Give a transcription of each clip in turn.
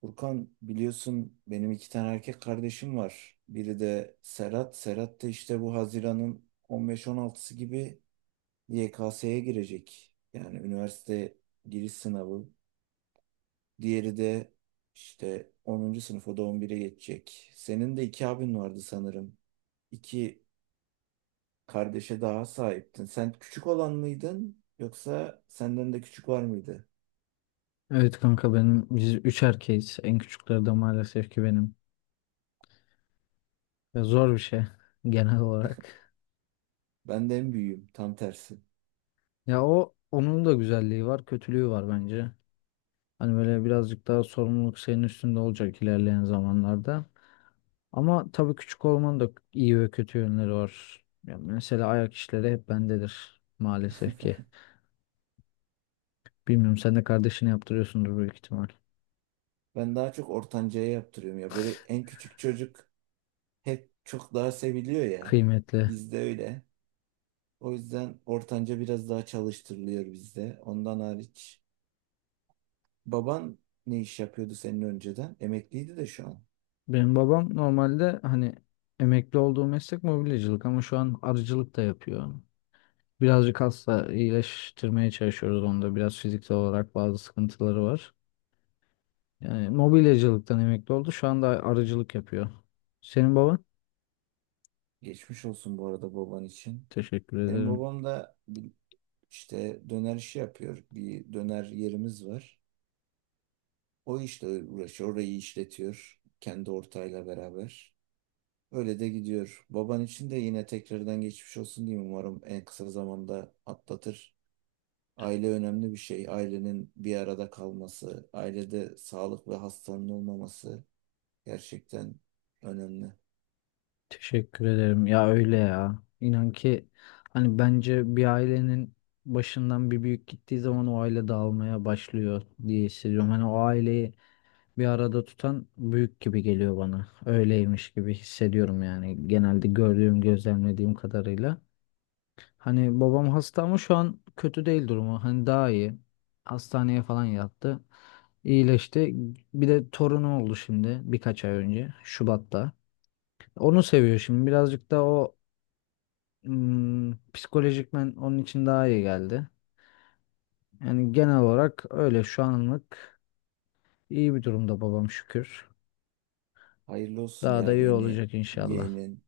Furkan biliyorsun benim iki tane erkek kardeşim var. Biri de Serhat. Serhat da işte bu Haziran'ın 15-16'sı gibi YKS'ye girecek. Yani üniversite giriş sınavı. Diğeri de işte onuncu sınıf o da 11'e geçecek. Senin de iki abin vardı sanırım. İki kardeşe daha sahiptin. Sen küçük olan mıydın yoksa senden de küçük var mıydı? Evet kanka benim biz üç erkeğiz. En küçükleri de maalesef ki benim. Ya zor bir şey genel olarak. Ben de en büyüğüm, tam tersi. Ya o onun da güzelliği var, kötülüğü var bence. Hani böyle birazcık daha sorumluluk senin üstünde olacak ilerleyen zamanlarda. Ama tabii küçük olmanın da iyi ve kötü yönleri var. Ya mesela ayak işleri hep bendedir maalesef ki. Bilmiyorum sen de kardeşine yaptırıyorsundur büyük ihtimal. Ben daha çok ortancaya yaptırıyorum ya. Böyle en küçük çocuk hep çok daha seviliyor ya. Kıymetli. Bizde öyle. O yüzden ortanca biraz daha çalıştırılıyor bizde. Ondan hariç. Baban ne iş yapıyordu senin önceden? Emekliydi de şu an. Benim babam normalde hani emekli olduğu meslek mobilyacılık ama şu an arıcılık da yapıyor. Birazcık hasta iyileştirmeye çalışıyoruz onda. Biraz fiziksel olarak bazı sıkıntıları var. Yani mobilyacılıktan emekli oldu. Şu anda arıcılık yapıyor. Senin baban? Geçmiş olsun bu arada baban için. Teşekkür Benim ederim. babam da işte döner işi yapıyor. Bir döner yerimiz var. O işle uğraşıyor. Orayı işletiyor. Kendi ortağıyla beraber. Öyle de gidiyor. Baban için de yine tekrardan geçmiş olsun diyeyim. Umarım en kısa zamanda atlatır. Aile önemli bir şey. Ailenin bir arada kalması, ailede sağlık ve hastanın olmaması gerçekten önemli. Teşekkür ederim. Ya öyle ya. İnan ki hani bence bir ailenin başından bir büyük gittiği zaman o aile dağılmaya başlıyor diye hissediyorum. Hani o aileyi bir arada tutan büyük gibi geliyor bana. Öyleymiş gibi hissediyorum yani. Genelde gördüğüm, gözlemlediğim kadarıyla. Hani babam hasta ama şu an kötü değil durumu. Hani daha iyi. Hastaneye falan yattı. İyileşti. Bir de torunu oldu şimdi birkaç ay önce. Şubat'ta. Onu seviyor şimdi. Birazcık da psikolojikmen onun için daha iyi geldi. Yani genel olarak öyle şu anlık iyi bir durumda babam şükür. Hayırlı olsun Daha ya, da iyi yeni olacak inşallah. yeğenin.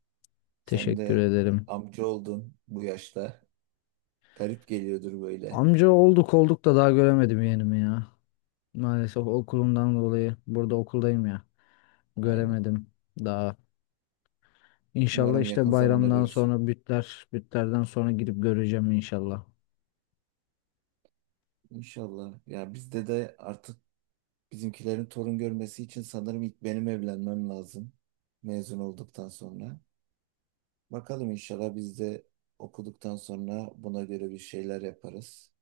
Sen Teşekkür de ederim. amca oldun bu yaşta. Garip geliyordur böyle. Amca olduk olduk da daha göremedim yeğenimi ya. Maalesef okulumdan dolayı burada okuldayım ya. Aynen. Göremedim daha. İnşallah Umarım işte yakın zamanda bayramdan görürsün. sonra bütlerden sonra gidip göreceğim inşallah. İnşallah. Ya bizde de artık bizimkilerin torun görmesi için sanırım ilk benim evlenmem lazım. Mezun olduktan sonra. Bakalım, inşallah biz de okuduktan sonra buna göre bir şeyler yaparız.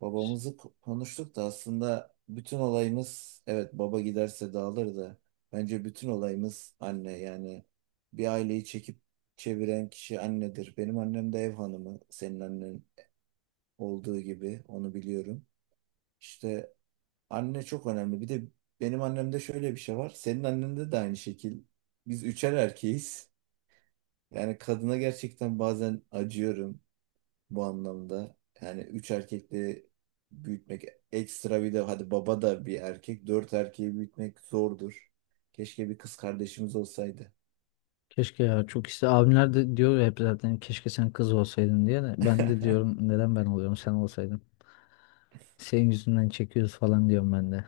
Babamızı konuştuk da aslında bütün olayımız evet, baba giderse dağılır da bence bütün olayımız anne. Yani bir aileyi çekip çeviren kişi annedir. Benim annem de ev hanımı, senin annen olduğu gibi, onu biliyorum. İşte anne çok önemli. Bir de benim annemde şöyle bir şey var. Senin annende de aynı şekil. Biz üçer erkeğiz. Yani kadına gerçekten bazen acıyorum bu anlamda. Yani üç erkekle büyütmek, ekstra bir de hadi baba da bir erkek. Dört erkeği büyütmek zordur. Keşke bir kız kardeşimiz olsaydı. Keşke ya çok iste abimler de diyor ya hep zaten keşke sen kız olsaydın diye de ben de diyorum neden ben oluyorum sen olsaydın. Senin yüzünden çekiyoruz falan diyorum ben de.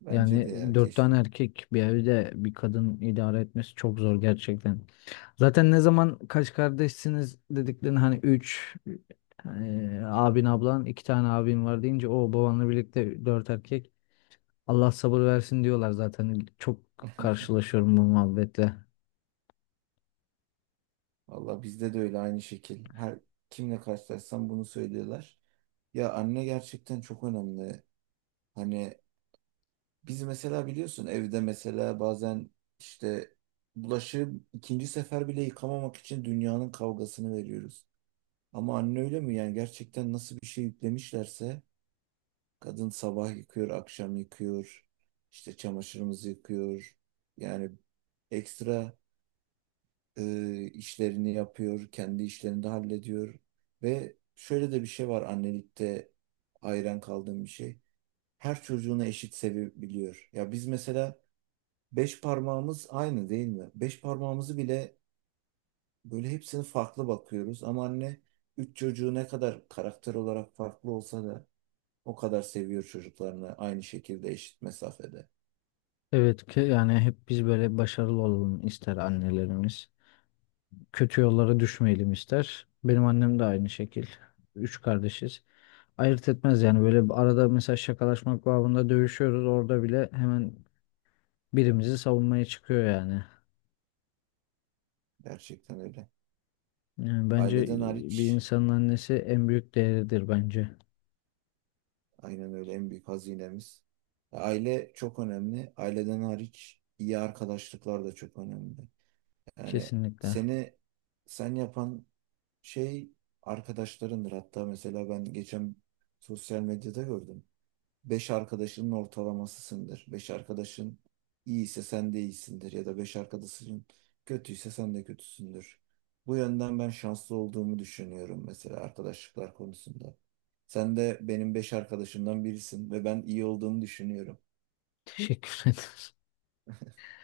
Bence Yani de ya, dört tane keşke. erkek bir evde bir kadın idare etmesi çok zor gerçekten. Zaten ne zaman kaç kardeşsiniz dediklerini hani üç abin ablan iki tane abin var deyince o babanla birlikte dört erkek. Allah sabır versin diyorlar zaten. Çok karşılaşıyorum bu muhabbetle. Valla bizde de öyle, aynı şekil. Her kimle karşılaşsam bunu söylüyorlar. Ya anne gerçekten çok önemli. Hani biz mesela biliyorsun evde mesela bazen işte bulaşığı ikinci sefer bile yıkamamak için dünyanın kavgasını veriyoruz. Ama anne öyle mi? Yani gerçekten nasıl bir şey yüklemişlerse, kadın sabah yıkıyor, akşam yıkıyor, işte çamaşırımızı yıkıyor. Yani ekstra işlerini yapıyor, kendi işlerini de hallediyor. Ve şöyle de bir şey var annelikte, hayran kaldığım bir şey. Her çocuğunu eşit sevebiliyor. Ya biz mesela, beş parmağımız aynı değil mi? Beş parmağımızı bile böyle hepsini farklı bakıyoruz. Ama anne üç çocuğu ne kadar karakter olarak farklı olsa da o kadar seviyor çocuklarını, aynı şekilde, eşit mesafede. Evet ki yani hep biz böyle başarılı olalım ister annelerimiz. Kötü yollara düşmeyelim ister. Benim annem de aynı şekil. Üç kardeşiz. Ayırt etmez yani böyle bir arada mesela şakalaşmak babında dövüşüyoruz. Orada bile hemen birimizi savunmaya çıkıyor yani. Gerçekten öyle. Yani bence Aileden bir hariç. insanın annesi en büyük değeridir bence. Aynen öyle, en büyük hazinemiz. Aile çok önemli. Aileden hariç iyi arkadaşlıklar da çok önemli. Yani Kesinlikle. seni sen yapan şey arkadaşlarındır. Hatta mesela ben geçen sosyal medyada gördüm. 5 arkadaşının ortalamasısındır. 5 arkadaşın iyiyse sen de iyisindir, ya da 5 arkadaşın kötüyse sen de kötüsündür. Bu yönden ben şanslı olduğumu düşünüyorum mesela arkadaşlıklar konusunda. Sen de benim beş arkadaşımdan birisin ve ben iyi olduğumu düşünüyorum. Teşekkür ederim.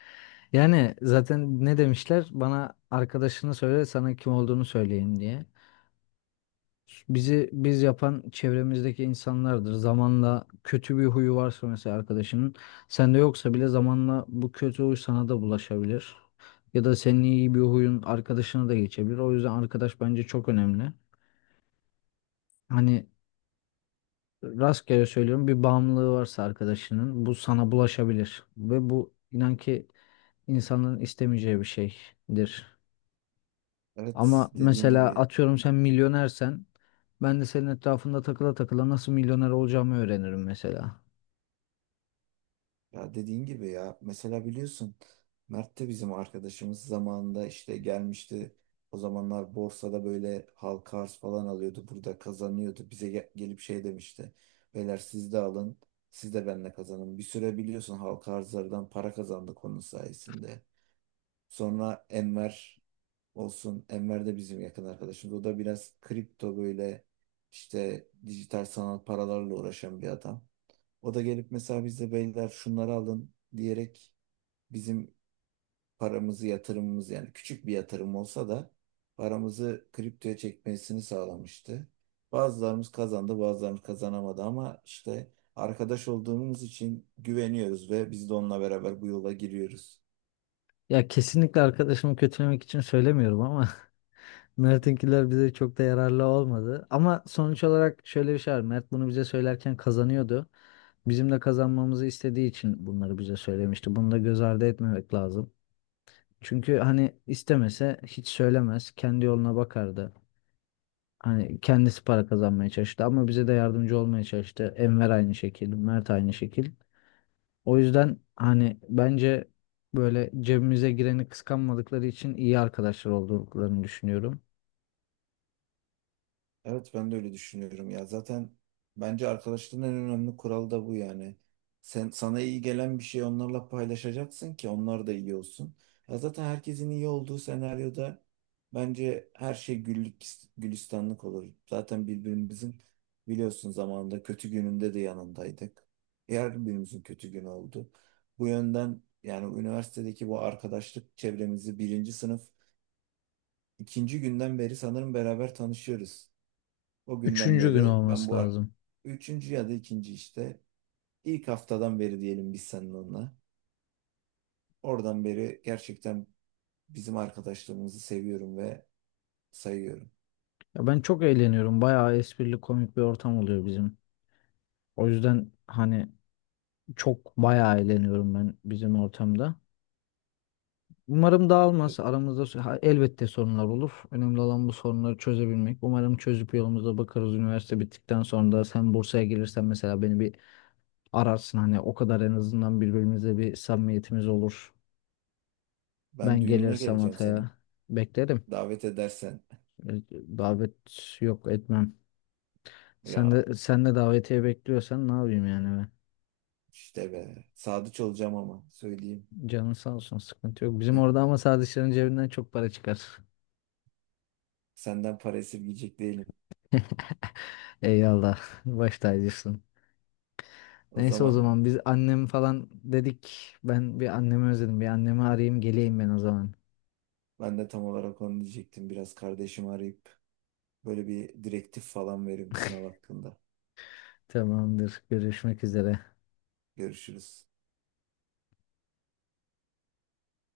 Yani zaten ne demişler? Bana arkadaşını söyle, sana kim olduğunu söyleyeyim diye. Bizi biz yapan çevremizdeki insanlardır. Zamanla kötü bir huyu varsa mesela arkadaşının, sende yoksa bile zamanla bu kötü huy sana da bulaşabilir. Ya da senin iyi bir huyun arkadaşına da geçebilir. O yüzden arkadaş bence çok önemli. Hani rastgele söylüyorum bir bağımlılığı varsa arkadaşının bu sana bulaşabilir. Ve bu inan ki insanların istemeyeceği bir şeydir. Evet, Ama dediğin mesela gibi. atıyorum sen milyonersen ben de senin etrafında takıla takıla nasıl milyoner olacağımı öğrenirim mesela. Ya dediğin gibi ya, mesela biliyorsun Mert de bizim arkadaşımız zamanında işte gelmişti. O zamanlar borsada böyle halka arz falan alıyordu. Burada kazanıyordu. Bize gelip şey demişti. Beyler siz de alın. Siz de benimle kazanın. Bir süre biliyorsun halka arzlardan para kazandık onun sayesinde. Sonra Enver olsun. Enver de bizim yakın arkadaşımız. O da biraz kripto böyle işte dijital sanal paralarla uğraşan bir adam. O da gelip mesela bize beyler şunları alın diyerek bizim paramızı, yatırımımız yani küçük bir yatırım olsa da paramızı kriptoya çekmesini sağlamıştı. Bazılarımız kazandı, bazılarımız kazanamadı, ama işte arkadaş olduğumuz için güveniyoruz ve biz de onunla beraber bu yola giriyoruz. Ya kesinlikle arkadaşımı kötülemek için söylemiyorum ama Mert'inkiler bize çok da yararlı olmadı. Ama sonuç olarak şöyle bir şey var. Mert bunu bize söylerken kazanıyordu. Bizim de kazanmamızı istediği için bunları bize söylemişti. Bunu da göz ardı etmemek lazım. Çünkü hani istemese hiç söylemez. Kendi yoluna bakardı. Hani kendisi para kazanmaya çalıştı ama bize de yardımcı olmaya çalıştı. Enver aynı şekil, Mert aynı şekil. O yüzden hani bence böyle cebimize gireni kıskanmadıkları için iyi arkadaşlar olduklarını düşünüyorum. Evet, ben de öyle düşünüyorum ya. Zaten bence arkadaşlığın en önemli kuralı da bu yani. Sen sana iyi gelen bir şeyi onlarla paylaşacaksın ki onlar da iyi olsun. Ya zaten herkesin iyi olduğu senaryoda bence her şey güllük gülistanlık olur. Zaten birbirimizin, biliyorsun, zamanında kötü gününde de yanındaydık. Her birimizin kötü günü oldu. Bu yönden yani üniversitedeki bu arkadaşlık çevremizi birinci sınıf ikinci günden beri sanırım beraber tanışıyoruz. O günden Üçüncü gün beri ben olması bu lazım. üçüncü ya da ikinci işte, ilk haftadan beri diyelim biz seninle onunla. Oradan beri gerçekten bizim arkadaşlığımızı seviyorum ve sayıyorum. Ya ben çok eğleniyorum. Bayağı esprili komik bir ortam oluyor bizim. O yüzden hani çok bayağı eğleniyorum ben bizim ortamda. Umarım E, dağılmaz. Aramızda ha, elbette sorunlar olur. Önemli olan bu sorunları çözebilmek. Umarım çözüp yolumuza bakarız. Üniversite bittikten sonra da sen Bursa'ya gelirsen mesela beni bir ararsın. Hani o kadar en azından birbirimize bir samimiyetimiz olur. Ben Ben düğününe gelirsem geleceğim senin. Hatay'a beklerim. Davet edersen E, Davet yok etmem. Sen ya de, sen de davetiye bekliyorsan ne yapayım yani ben? işte be, sadıç olacağım ama söyleyeyim. Canın sağ olsun sıkıntı yok. Bizim orada ama sadece cebinden çok para çıkar. Senden para esirgeyecek değilim. Eyvallah. Baş tacısın. O Neyse o zaman zaman biz annem falan dedik. Ben bir annemi özledim. Bir annemi arayayım geleyim ben o zaman. ben de tam olarak onu diyecektim. Biraz kardeşimi arayıp böyle bir direktif falan veririm sınav hakkında. Tamamdır. Görüşmek üzere. Görüşürüz.